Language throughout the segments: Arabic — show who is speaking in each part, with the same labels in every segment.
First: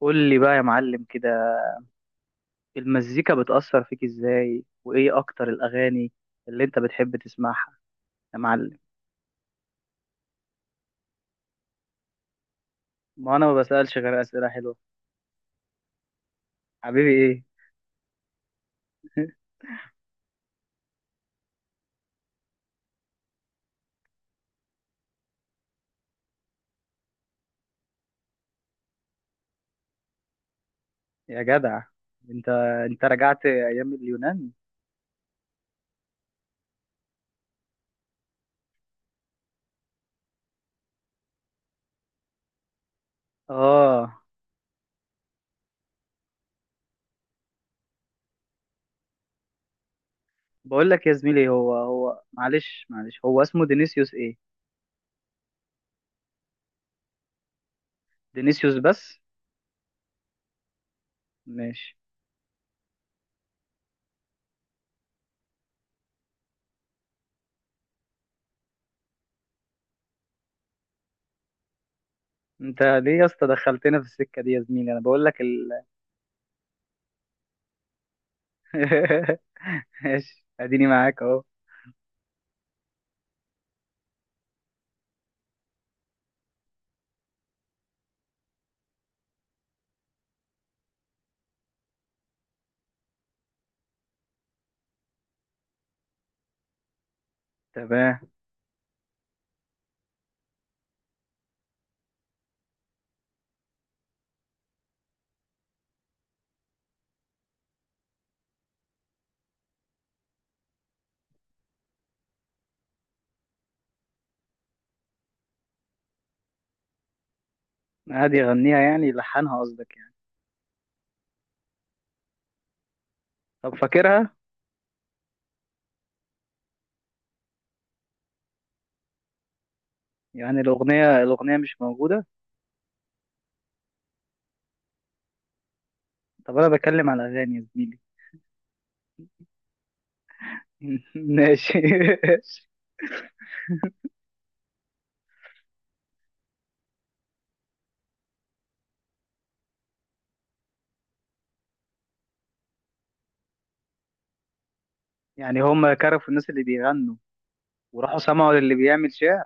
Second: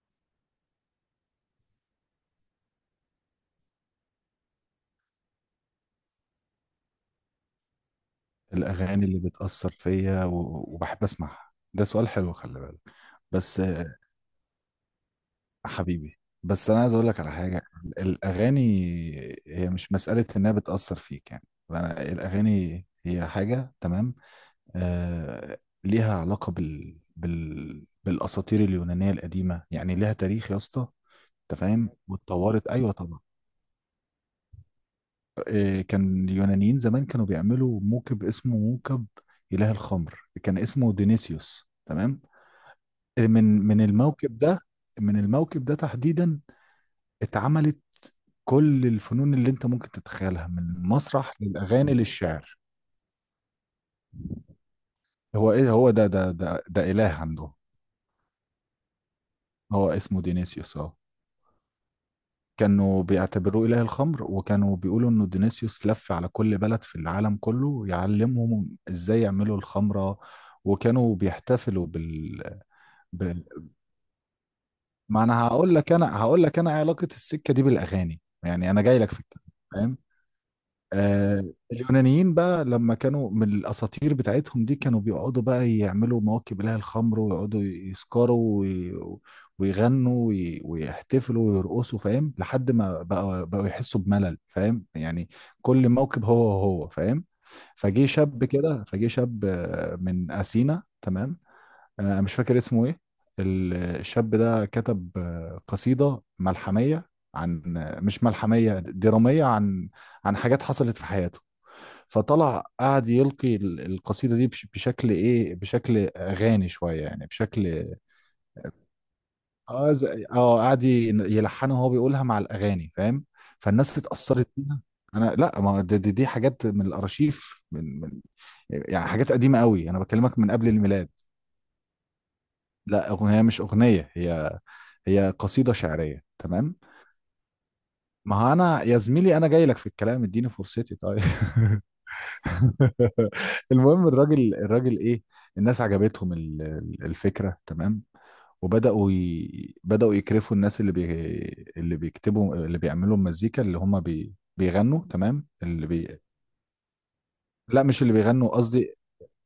Speaker 1: قول لي بقى يا معلم كده، المزيكا بتأثر فيك ازاي؟ وايه اكتر الاغاني اللي انت بتحب تسمعها يا معلم؟
Speaker 2: الأغاني اللي بتأثر فيا وبحب أسمعها. ده سؤال حلو، خلي بالك.
Speaker 1: ما انا ما
Speaker 2: بس
Speaker 1: بسألش غير اسئلة حلوة.
Speaker 2: حبيبي. بس أنا عايز أقول
Speaker 1: حبيبي
Speaker 2: لك على
Speaker 1: ايه؟
Speaker 2: حاجة، الأغاني هي مش مسألة إنها بتأثر فيك يعني. الأغاني هي حاجة، تمام. آه ليها علاقة بالأساطير اليونانية القديمة، يعني ليها تاريخ يا اسطى.
Speaker 1: يا
Speaker 2: أنت
Speaker 1: جدع!
Speaker 2: فاهم،
Speaker 1: انت
Speaker 2: واتطورت. أيوه
Speaker 1: انت
Speaker 2: طبعا.
Speaker 1: رجعت ايام اليونان؟
Speaker 2: كان اليونانيين زمان كانوا بيعملوا موكب، اسمه موكب إله الخمر، كان اسمه دينيسيوس، تمام. من
Speaker 1: اه.
Speaker 2: الموكب ده، من الموكب ده تحديدا، اتعملت كل الفنون اللي انت ممكن تتخيلها من
Speaker 1: بقول لك يا
Speaker 2: المسرح
Speaker 1: زميلي، هو
Speaker 2: للاغاني
Speaker 1: هو
Speaker 2: للشعر.
Speaker 1: معلش، هو اسمه دينيسيوس ايه؟
Speaker 2: هو ايه، هو ده اله عنده.
Speaker 1: دينيسيوس بس؟
Speaker 2: هو اسمه دينيسيوس، اه.
Speaker 1: ماشي.
Speaker 2: كانوا بيعتبروه اله الخمر، وكانوا بيقولوا انه دينيسيوس لف على كل بلد في العالم كله يعلمهم ازاي يعملوا الخمره، وكانوا بيحتفلوا
Speaker 1: انت ليه يا
Speaker 2: بال...
Speaker 1: اسطى دخلتنا في السكة دي يا زميلي؟ انا
Speaker 2: ما
Speaker 1: بقول لك
Speaker 2: انا هقول
Speaker 1: ال...
Speaker 2: لك انا هقول لك انا علاقه السكه دي بالاغاني، يعني انا جاي لك في الكلام.
Speaker 1: ماشي، اديني معاك اهو.
Speaker 2: آه اليونانيين بقى، لما كانوا من الأساطير بتاعتهم دي كانوا بيقعدوا بقى يعملوا مواكب لها الخمر، ويقعدوا يسكروا ويغنوا ويحتفلوا ويرقصوا، فاهم؟ لحد ما بقى بقوا يحسوا بملل، فاهم يعني، كل موكب هو فاهم.
Speaker 1: تمام.
Speaker 2: فجه شاب من أثينا، تمام. مش فاكر اسمه ايه. الشاب ده كتب قصيدة ملحمية عن مش ملحمية، درامية، عن حاجات حصلت في حياته. فطلع قعد يلقي القصيدة دي بشكل ايه، بشكل اغاني شوية، يعني بشكل،
Speaker 1: عادي يغنيها يعني؟ لحنها قصدك يعني؟
Speaker 2: قعد يلحنها وهو بيقولها مع الاغاني، فاهم.
Speaker 1: طب
Speaker 2: فالناس
Speaker 1: فاكرها؟
Speaker 2: اتأثرت بيها. انا لا، ما دي حاجات من الارشيف، من من يعني حاجات قديمة قوي، انا بكلمك من
Speaker 1: يعني
Speaker 2: قبل الميلاد.
Speaker 1: الأغنية مش موجودة؟
Speaker 2: لا، أغنية مش أغنية، هي قصيدة شعرية،
Speaker 1: طب أنا
Speaker 2: تمام.
Speaker 1: بتكلم على أغاني يا زميلي.
Speaker 2: ما هو أنا يا زميلي، أنا جاي لك في الكلام، اديني فرصتي، طيب.
Speaker 1: ماشي.
Speaker 2: المهم، الراجل إيه، الناس عجبتهم الفكرة، تمام. بدأوا يكرفوا الناس اللي بيكتبوا، اللي بيعملوا المزيكا، اللي هم بيغنوا، تمام،
Speaker 1: يعني هم كرفوا الناس اللي بيغنوا
Speaker 2: لا، مش اللي
Speaker 1: وراحوا
Speaker 2: بيغنوا
Speaker 1: سمعوا للي
Speaker 2: قصدي.
Speaker 1: بيعمل شعر؟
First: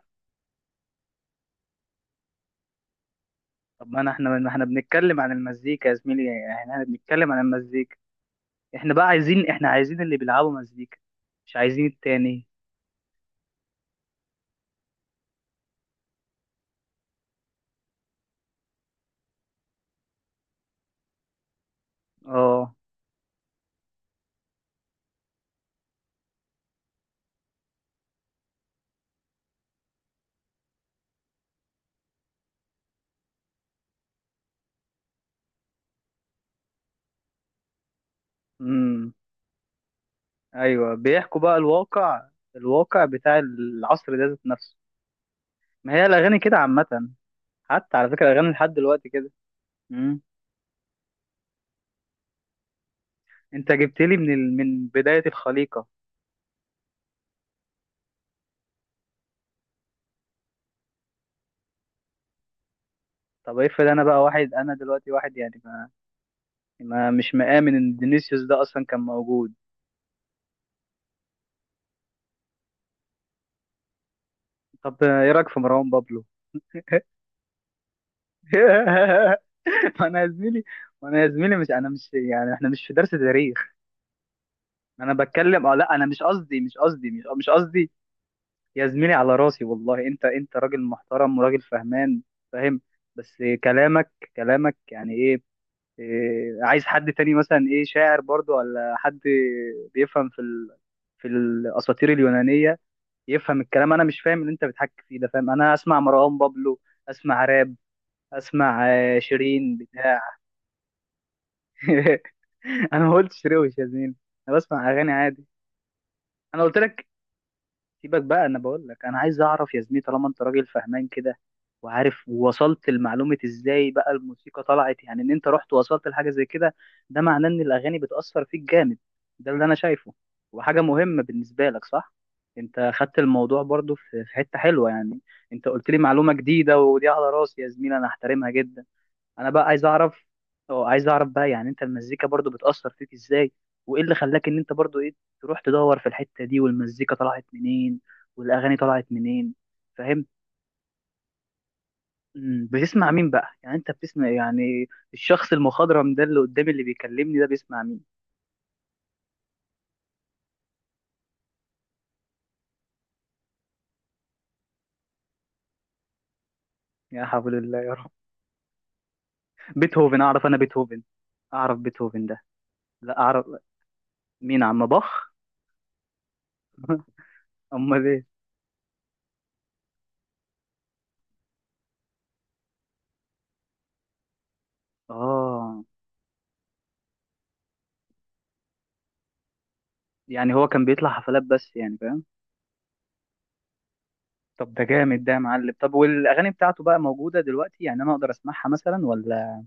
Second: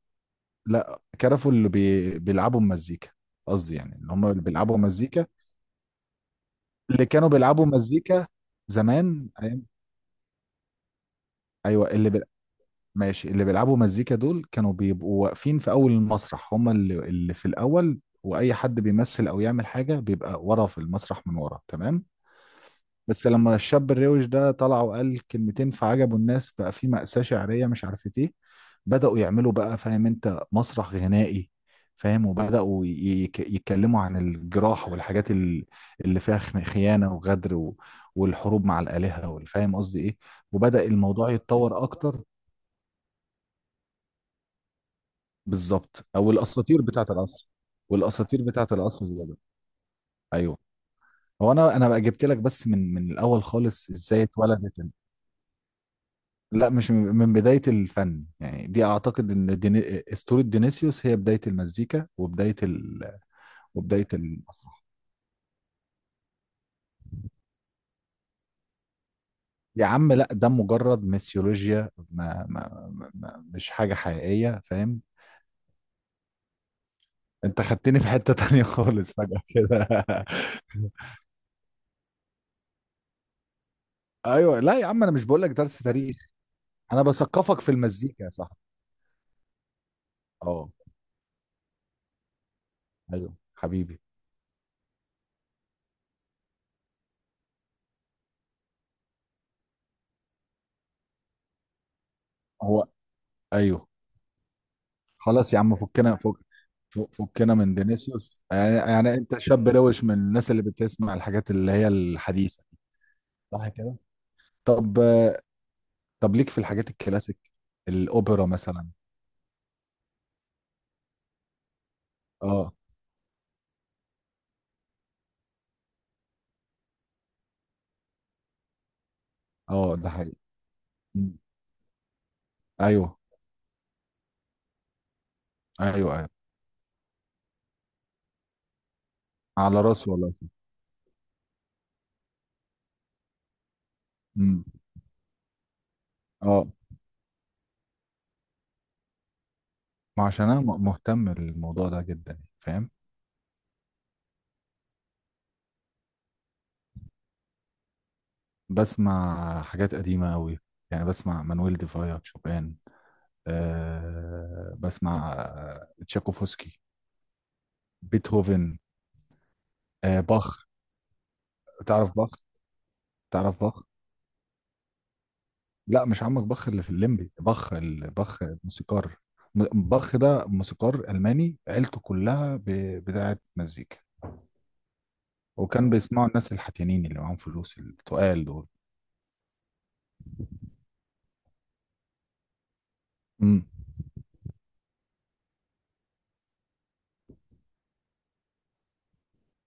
Speaker 2: لا، كرفوا اللي بيلعبوا المزيكا. قصدي
Speaker 1: طب
Speaker 2: يعني
Speaker 1: ما أنا
Speaker 2: اللي هم
Speaker 1: إحنا
Speaker 2: اللي
Speaker 1: ما إحنا
Speaker 2: بيلعبوا
Speaker 1: بنتكلم
Speaker 2: مزيكا.
Speaker 1: عن المزيكا يا زميلي، يعني إحنا
Speaker 2: اللي كانوا
Speaker 1: بنتكلم عن
Speaker 2: بيلعبوا
Speaker 1: المزيكا.
Speaker 2: مزيكا زمان، أيام.
Speaker 1: إحنا عايزين اللي بيلعبوا مزيكا، مش عايزين
Speaker 2: ايوه،
Speaker 1: التاني.
Speaker 2: ماشي، اللي بيلعبوا مزيكا دول كانوا بيبقوا واقفين في اول المسرح، هم اللي في الاول، واي حد بيمثل او يعمل حاجه بيبقى ورا في المسرح، من ورا، تمام.
Speaker 1: آه.
Speaker 2: بس لما الشاب الروش ده طلع وقال كلمتين فعجبوا الناس، بقى في مأساة شعرية مش عارفة ايه، بدأوا يعملوا بقى، فاهم انت، مسرح غنائي، فاهم، يتكلموا عن الجراح والحاجات اللي فيها خيانة وغدر والحروب مع
Speaker 1: أمم.
Speaker 2: الآلهة، والفاهم قصدي ايه. وبدأ
Speaker 1: أيوه،
Speaker 2: الموضوع
Speaker 1: بيحكوا بقى
Speaker 2: يتطور أكتر.
Speaker 1: الواقع، الواقع بتاع العصر ده ذات نفسه. ما هي
Speaker 2: بالظبط، أو
Speaker 1: الأغاني كده
Speaker 2: الأساطير بتاعة
Speaker 1: عامة.
Speaker 2: العصر.
Speaker 1: حتى على فكرة،
Speaker 2: والأساطير
Speaker 1: الأغاني
Speaker 2: بتاعة
Speaker 1: لحد
Speaker 2: العصر
Speaker 1: دلوقتي
Speaker 2: زي
Speaker 1: كده.
Speaker 2: ده، أيوه. هو أنا بقى جبت لك بس من الأول
Speaker 1: انت
Speaker 2: خالص،
Speaker 1: جبت لي
Speaker 2: إزاي اتولدت.
Speaker 1: من بداية الخليقة.
Speaker 2: لا مش من بداية الفن، يعني دي أعتقد إن أسطورة دينيسيوس هي بداية المزيكا وبداية
Speaker 1: طب افرض،
Speaker 2: وبداية
Speaker 1: انا
Speaker 2: المسرح.
Speaker 1: دلوقتي واحد، يعني ما مش مآمن ان فينيسيوس ده اصلا كان موجود.
Speaker 2: يا عم لا، ده مجرد ميثولوجيا، ما... ما... ما... ما... مش حاجة حقيقية،
Speaker 1: طب
Speaker 2: فاهم.
Speaker 1: ايه رايك في مروان بابلو؟
Speaker 2: أنت خدتني في حتة تانية خالص، فجأة كده.
Speaker 1: ما انا يا زميلي ما انا يا زميلي، مش انا، مش يعني احنا مش في درس تاريخ.
Speaker 2: أيوه لا يا عم، أنا
Speaker 1: انا
Speaker 2: مش بقول لك
Speaker 1: بتكلم،
Speaker 2: درس
Speaker 1: لا انا
Speaker 2: تاريخ.
Speaker 1: مش قصدي مش
Speaker 2: أنا
Speaker 1: قصدي مش مش
Speaker 2: بثقفك في
Speaker 1: قصدي
Speaker 2: المزيكا يا صاحبي.
Speaker 1: يا زميلي، على راسي والله، انت
Speaker 2: أه.
Speaker 1: راجل محترم وراجل فهمان. فاهم.
Speaker 2: أيوه
Speaker 1: بس
Speaker 2: حبيبي.
Speaker 1: كلامك يعني ايه؟ إيه، عايز حد تاني مثلا، شاعر برضو، ولا حد بيفهم في في الاساطير اليونانيه
Speaker 2: هو
Speaker 1: يفهم
Speaker 2: أيوه،
Speaker 1: الكلام؟ انا مش فاهم اللي انت بتحكي فيه ده، فاهم؟
Speaker 2: خلاص يا
Speaker 1: انا
Speaker 2: عم
Speaker 1: اسمع
Speaker 2: فكنا،
Speaker 1: مروان بابلو. اسمع
Speaker 2: فكنا من
Speaker 1: راب.
Speaker 2: فينيسيوس، يعني,
Speaker 1: اسمع
Speaker 2: يعني انت شاب
Speaker 1: شيرين
Speaker 2: روش من
Speaker 1: بتاع
Speaker 2: الناس اللي بتسمع الحاجات اللي هي الحديثة.
Speaker 1: انا ما قلتش شيرين
Speaker 2: صح كده.
Speaker 1: وشازين. انا بسمع
Speaker 2: طب.
Speaker 1: اغاني عادي.
Speaker 2: ليك في
Speaker 1: انا قلت
Speaker 2: الحاجات
Speaker 1: لك.
Speaker 2: الكلاسيك،
Speaker 1: سيبك بقى،
Speaker 2: الاوبرا
Speaker 1: انا بقول
Speaker 2: مثلا.
Speaker 1: لك انا عايز اعرف يا زميلي، طالما انت راجل فهمان كده، وعارف،
Speaker 2: اه.
Speaker 1: ووصلت لمعلومة ازاي بقى الموسيقى طلعت، يعني ان انت رحت ووصلت لحاجة زي كده. ده معناه ان الاغاني بتأثر فيك جامد، ده اللي انا
Speaker 2: اه، ده
Speaker 1: شايفه.
Speaker 2: حقيقي.
Speaker 1: وحاجة مهمة
Speaker 2: مم.
Speaker 1: بالنسبة لك، صح؟ انت خدت
Speaker 2: ايوه،
Speaker 1: الموضوع برضو في حتة حلوة يعني. انت قلت لي
Speaker 2: ايوه، ايوه،
Speaker 1: معلومة جديدة، ودي على راسي يا زميلي، انا احترمها جدا. انا بقى
Speaker 2: على
Speaker 1: عايز
Speaker 2: راسي
Speaker 1: اعرف.
Speaker 2: والله.
Speaker 1: اه، عايز اعرف بقى، يعني انت، المزيكا برضو بتأثر فيك ازاي؟ وايه اللي خلاك ان
Speaker 2: امم
Speaker 1: انت برضو ايه، تروح تدور في الحتة دي؟
Speaker 2: اه،
Speaker 1: والمزيكا طلعت منين؟ والاغاني طلعت منين؟
Speaker 2: ما
Speaker 1: فاهم؟
Speaker 2: عشان انا مهتم بالموضوع ده جدا، فاهم.
Speaker 1: بتسمع مين بقى؟ يعني انت بتسمع، يعني الشخص المخضرم ده اللي قدامي اللي بيكلمني ده بيسمع مين؟
Speaker 2: بسمع حاجات قديمة قوي، يعني بسمع مانويل ديفايا، شوبان، بسمع تشاكوفسكي،
Speaker 1: يا حول الله يا رب!
Speaker 2: بيتهوفن،
Speaker 1: بيتهوفن؟ اعرف انا
Speaker 2: باخ.
Speaker 1: بيتهوفن. اعرف
Speaker 2: تعرف
Speaker 1: بيتهوفن
Speaker 2: باخ؟
Speaker 1: ده. لا اعرف.
Speaker 2: تعرف باخ؟
Speaker 1: مين عم باخ؟
Speaker 2: لا مش عمك باخ اللي في الليمبي،
Speaker 1: امال ايه؟
Speaker 2: باخ الموسيقار. باخ ده موسيقار ألماني، عيلته كلها بتاعه مزيكا.
Speaker 1: اه.
Speaker 2: وكان بيسمعوا الناس الحتيانين اللي معاهم فلوس، التقال دول.
Speaker 1: يعني هو كان بيطلع حفلات بس يعني، فاهم؟
Speaker 2: امم.
Speaker 1: طب ده جامد ده يا معلم. طب والاغاني بتاعته بقى موجوده دلوقتي؟ يعني انا اقدر اسمعها مثلا، ولا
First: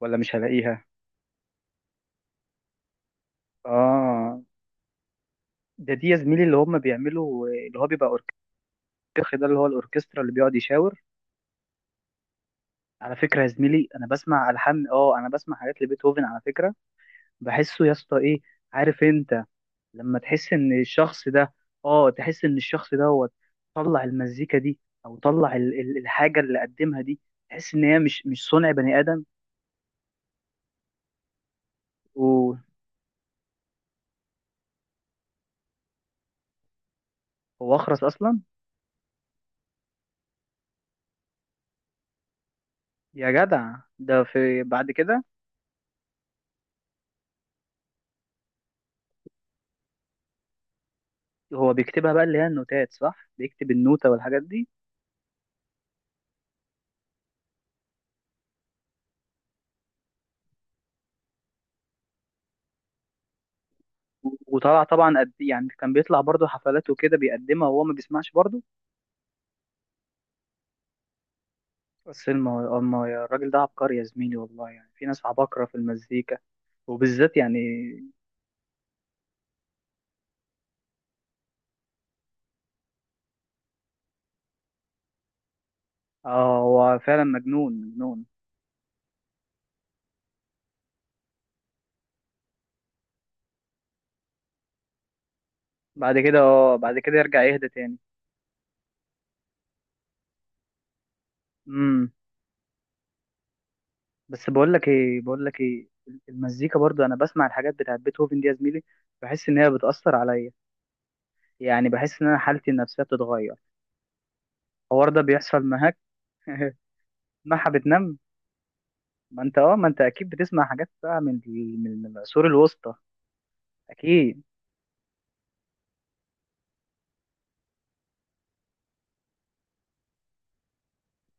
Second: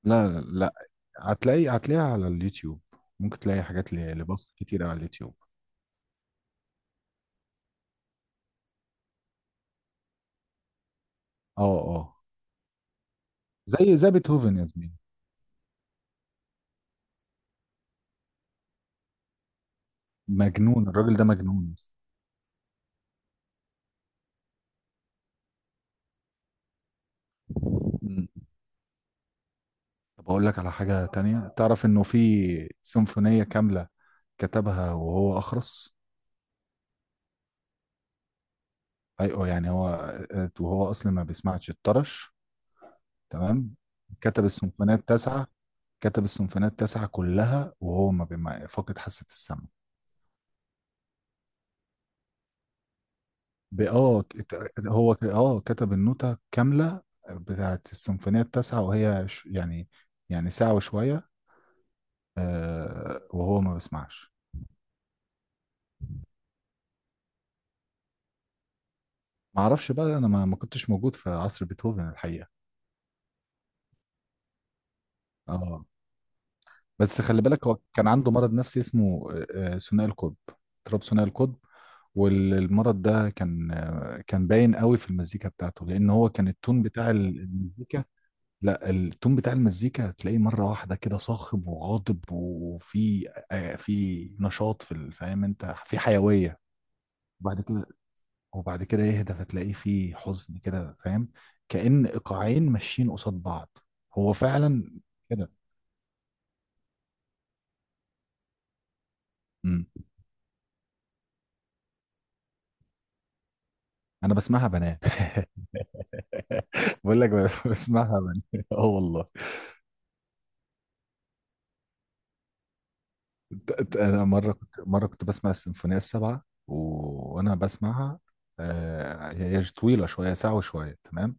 Speaker 1: ولا
Speaker 2: لا،
Speaker 1: مش
Speaker 2: لا، لا.
Speaker 1: هلاقيها؟
Speaker 2: هتلاقي، هتلاقيها على اليوتيوب. ممكن تلاقي حاجات
Speaker 1: اه.
Speaker 2: لباخ كتير على اليوتيوب.
Speaker 1: ده، دي يا زميلي اللي هم بيعملوا اللي هو بيبقى اوركسترا، ده اللي هو الاوركسترا اللي بيقعد يشاور.
Speaker 2: اه، اه،
Speaker 1: على فكره يا زميلي،
Speaker 2: زي
Speaker 1: انا
Speaker 2: زي
Speaker 1: بسمع
Speaker 2: بيتهوفن يا
Speaker 1: الحان،
Speaker 2: زميلي.
Speaker 1: انا بسمع حاجات لبيتهوفن على فكره. بحسه يا اسطى، ايه؟ عارف انت؟ لما تحس ان
Speaker 2: مجنون الراجل ده،
Speaker 1: الشخص ده،
Speaker 2: مجنون.
Speaker 1: اه، تحس ان الشخص دوت طلع المزيكا دي، او طلع الحاجه اللي قدمها دي، تحس ان هي مش
Speaker 2: مم.
Speaker 1: مش صنع بني ادم.
Speaker 2: طب اقول لك على حاجة تانية، تعرف انه في
Speaker 1: وهو
Speaker 2: سيمفونية كاملة كتبها وهو أخرس.
Speaker 1: اخرس اصلا؟
Speaker 2: أيوه يعني هو، وهو أصلا ما بيسمعش، الطرش،
Speaker 1: يا
Speaker 2: تمام.
Speaker 1: جدع، ده
Speaker 2: كتب
Speaker 1: في بعد
Speaker 2: السيمفونيات
Speaker 1: كده؟
Speaker 2: تسعة كتب السيمفونيات تسعة كلها وهو ما بيما فاقد حاسة السمع.
Speaker 1: هو بيكتبها بقى، اللي هي النوتات صح؟ بيكتب
Speaker 2: ب-
Speaker 1: النوتة
Speaker 2: اه
Speaker 1: والحاجات دي؟
Speaker 2: ات- هو ك- اه كتب النوتة كاملة. بتاعت السيمفونيات التاسعة، وهي يعني ساعة وشوية. وهو ما بيسمعش.
Speaker 1: وطلع طبعا قد، يعني كان بيطلع برضه حفلات وكده بيقدمها وهو ما بيسمعش برضه.
Speaker 2: ما اعرفش بقى، انا ما كنتش موجود في عصر بيتهوفن
Speaker 1: بس
Speaker 2: الحقيقة.
Speaker 1: الراجل ده عبقري يا زميلي والله، يعني في ناس عباقرة في
Speaker 2: اه.
Speaker 1: المزيكا،
Speaker 2: بس
Speaker 1: وبالذات
Speaker 2: خلي
Speaker 1: يعني.
Speaker 2: بالك، هو كان عنده مرض نفسي اسمه ثنائي القطب، اضطراب ثنائي القطب. والمرض ده كان كان باين قوي في المزيكا بتاعته، لان هو كان
Speaker 1: اه،
Speaker 2: التون
Speaker 1: هو
Speaker 2: بتاع
Speaker 1: فعلا مجنون
Speaker 2: المزيكا.
Speaker 1: مجنون.
Speaker 2: لا، التون بتاع المزيكا تلاقيه مره واحده كده صاخب وغاضب، وفي في نشاط، في فاهم انت، في حيويه.
Speaker 1: بعد كده يرجع
Speaker 2: وبعد
Speaker 1: يهدى
Speaker 2: كده
Speaker 1: تاني.
Speaker 2: وبعد كده يهدى، فتلاقيه في حزن كده، فاهم. كأن
Speaker 1: امم.
Speaker 2: ايقاعين ماشيين قصاد بعض. هو
Speaker 1: بس بقول لك
Speaker 2: فعلا
Speaker 1: ايه، بقول
Speaker 2: كده.
Speaker 1: لك ايه، المزيكا برضه، انا بسمع الحاجات بتاعت بيتهوفن دي يا زميلي، بحس ان هي
Speaker 2: مم.
Speaker 1: بتأثر عليا. يعني بحس ان انا حالتي النفسيه بتتغير.
Speaker 2: انا بسمعها بنام،
Speaker 1: الحوار ده بيحصل معاك؟
Speaker 2: بقول لك
Speaker 1: معها بتنام؟
Speaker 2: بسمعها من اه والله.
Speaker 1: ما انت اكيد بتسمع حاجات بقى من ال- من من العصور الوسطى.
Speaker 2: انا
Speaker 1: اكيد.
Speaker 2: مره كنت بسمع السيمفونيه السبعه وانا بسمعها. هي طويله شويه، ساعه وشويه، تمام.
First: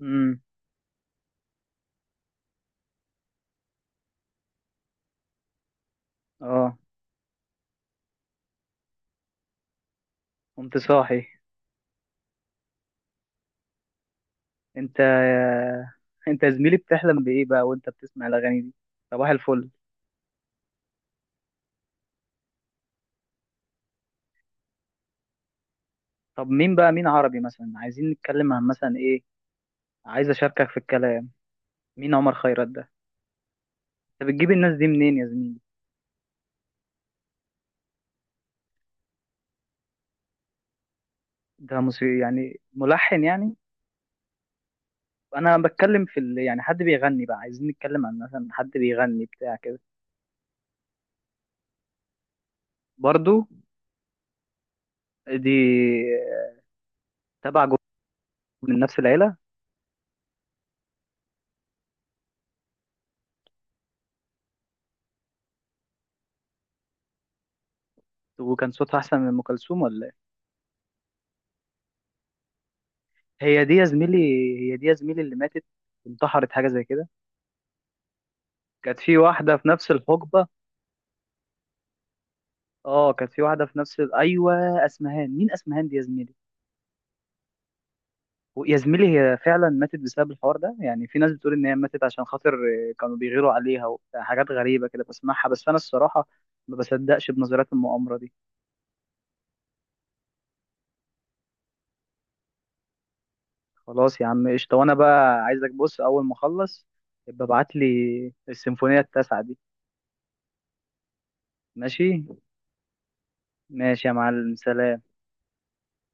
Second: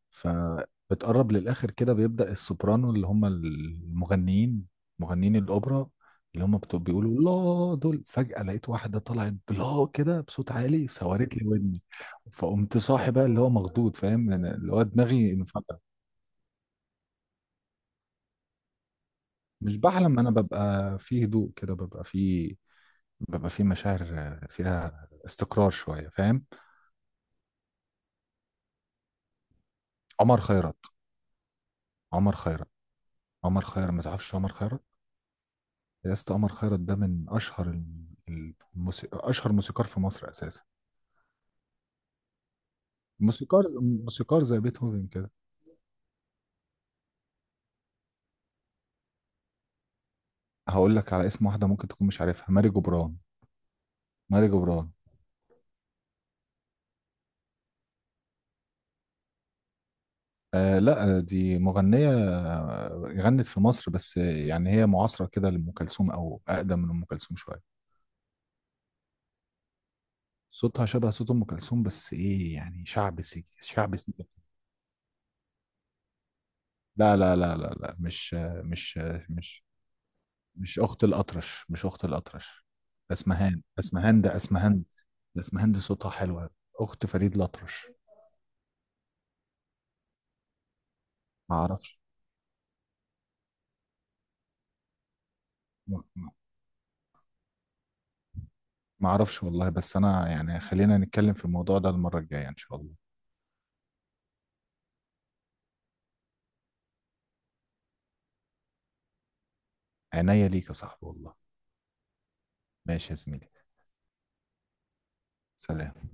Speaker 1: امم.
Speaker 2: فبتقرب للاخر كده بيبدا السوبرانو، اللي هم المغنيين، مغنيين الاوبرا، اللي هم
Speaker 1: اه،
Speaker 2: بتوع بيقولوا. لا دول، فجاه لقيت واحده طلعت بلا كده بصوت
Speaker 1: قمت
Speaker 2: عالي،
Speaker 1: صاحي.
Speaker 2: سورت لي ودني، فقمت صاحي بقى، اللي هو مخضوض، فاهم يعني، اللي هو
Speaker 1: انت
Speaker 2: دماغي.
Speaker 1: انت يا زميلي، بتحلم بايه بقى وانت بتسمع الاغاني دي؟ صباح الفل.
Speaker 2: مش بحلم، انا ببقى في هدوء كده، ببقى في مشاعر فيها استقرار شويه، فاهم.
Speaker 1: طب مين عربي مثلا، عايزين نتكلم عن مثلا ايه؟ عايز
Speaker 2: عمر
Speaker 1: اشاركك في
Speaker 2: خيرت.
Speaker 1: الكلام. مين عمر
Speaker 2: عمر
Speaker 1: خيرت
Speaker 2: خيرت.
Speaker 1: ده؟
Speaker 2: عمر خيرت، ما
Speaker 1: انت
Speaker 2: تعرفش
Speaker 1: بتجيب
Speaker 2: عمر
Speaker 1: الناس
Speaker 2: خيرت؟
Speaker 1: دي منين يا زميلي؟
Speaker 2: يا اسطى، عمر خيرت ده من اشهر موسيقار في مصر اساسا.
Speaker 1: ده موسيقى يعني، ملحن يعني؟
Speaker 2: موسيقار، موسيقار زي بيتهوفن كده.
Speaker 1: انا بتكلم في ال... يعني حد بيغني بقى، عايزين نتكلم عن مثلا حد بيغني بتاع كده.
Speaker 2: هقول لك على اسم واحده ممكن تكون مش عارفها، ماري جبران.
Speaker 1: برضو؟
Speaker 2: ماري جبران،
Speaker 1: دي تبع جروب؟ من نفس العيله؟
Speaker 2: آه لا، دي مغنيه غنت في مصر بس، يعني هي معاصره كده لام كلثوم، او اقدم من ام كلثوم شويه.
Speaker 1: وكان صوتها احسن من ام كلثوم، ولا ايه؟
Speaker 2: صوتها شبه صوت ام كلثوم، بس ايه يعني شعب سيك،
Speaker 1: هي دي يا
Speaker 2: شعب سيك.
Speaker 1: زميلي، هي دي يا زميلي اللي ماتت، انتحرت حاجه زي كده؟
Speaker 2: لا، لا، لا، لا، لا، مش
Speaker 1: كانت في واحده
Speaker 2: مش
Speaker 1: في نفس الحقبه.
Speaker 2: مش اخت الاطرش، مش اخت الاطرش.
Speaker 1: اه كانت في
Speaker 2: اسمهان
Speaker 1: واحده في نفس ال...،
Speaker 2: اسمهان ده
Speaker 1: ايوه،
Speaker 2: اسمهان
Speaker 1: اسمهان.
Speaker 2: ده
Speaker 1: مين
Speaker 2: اسمهان دي
Speaker 1: اسمهان دي يا
Speaker 2: صوتها
Speaker 1: زميلي؟
Speaker 2: حلوه، اخت فريد الاطرش.
Speaker 1: يا زميلي، هي فعلا ماتت بسبب الحوار ده؟ يعني في ناس بتقول
Speaker 2: ما
Speaker 1: ان هي
Speaker 2: اعرفش
Speaker 1: ماتت عشان خاطر كانوا بيغيروا عليها، وحاجات غريبه كده بسمعها، بس انا
Speaker 2: ما
Speaker 1: الصراحه
Speaker 2: ما-
Speaker 1: ما بصدقش بنظريات المؤامره دي.
Speaker 2: ما اعرفش والله، بس انا يعني خلينا نتكلم في الموضوع ده المره الجايه ان شاء الله.
Speaker 1: خلاص يا عم، قشطة. وانا بقى عايزك، بص، اول ما اخلص يبقى ابعت لي السيمفونية التاسعة دي.
Speaker 2: عينيا ليك يا صاحبي والله.
Speaker 1: ماشي.
Speaker 2: ماشي يا زميلي،
Speaker 1: ماشي يا معلم، سلام.
Speaker 2: سلام.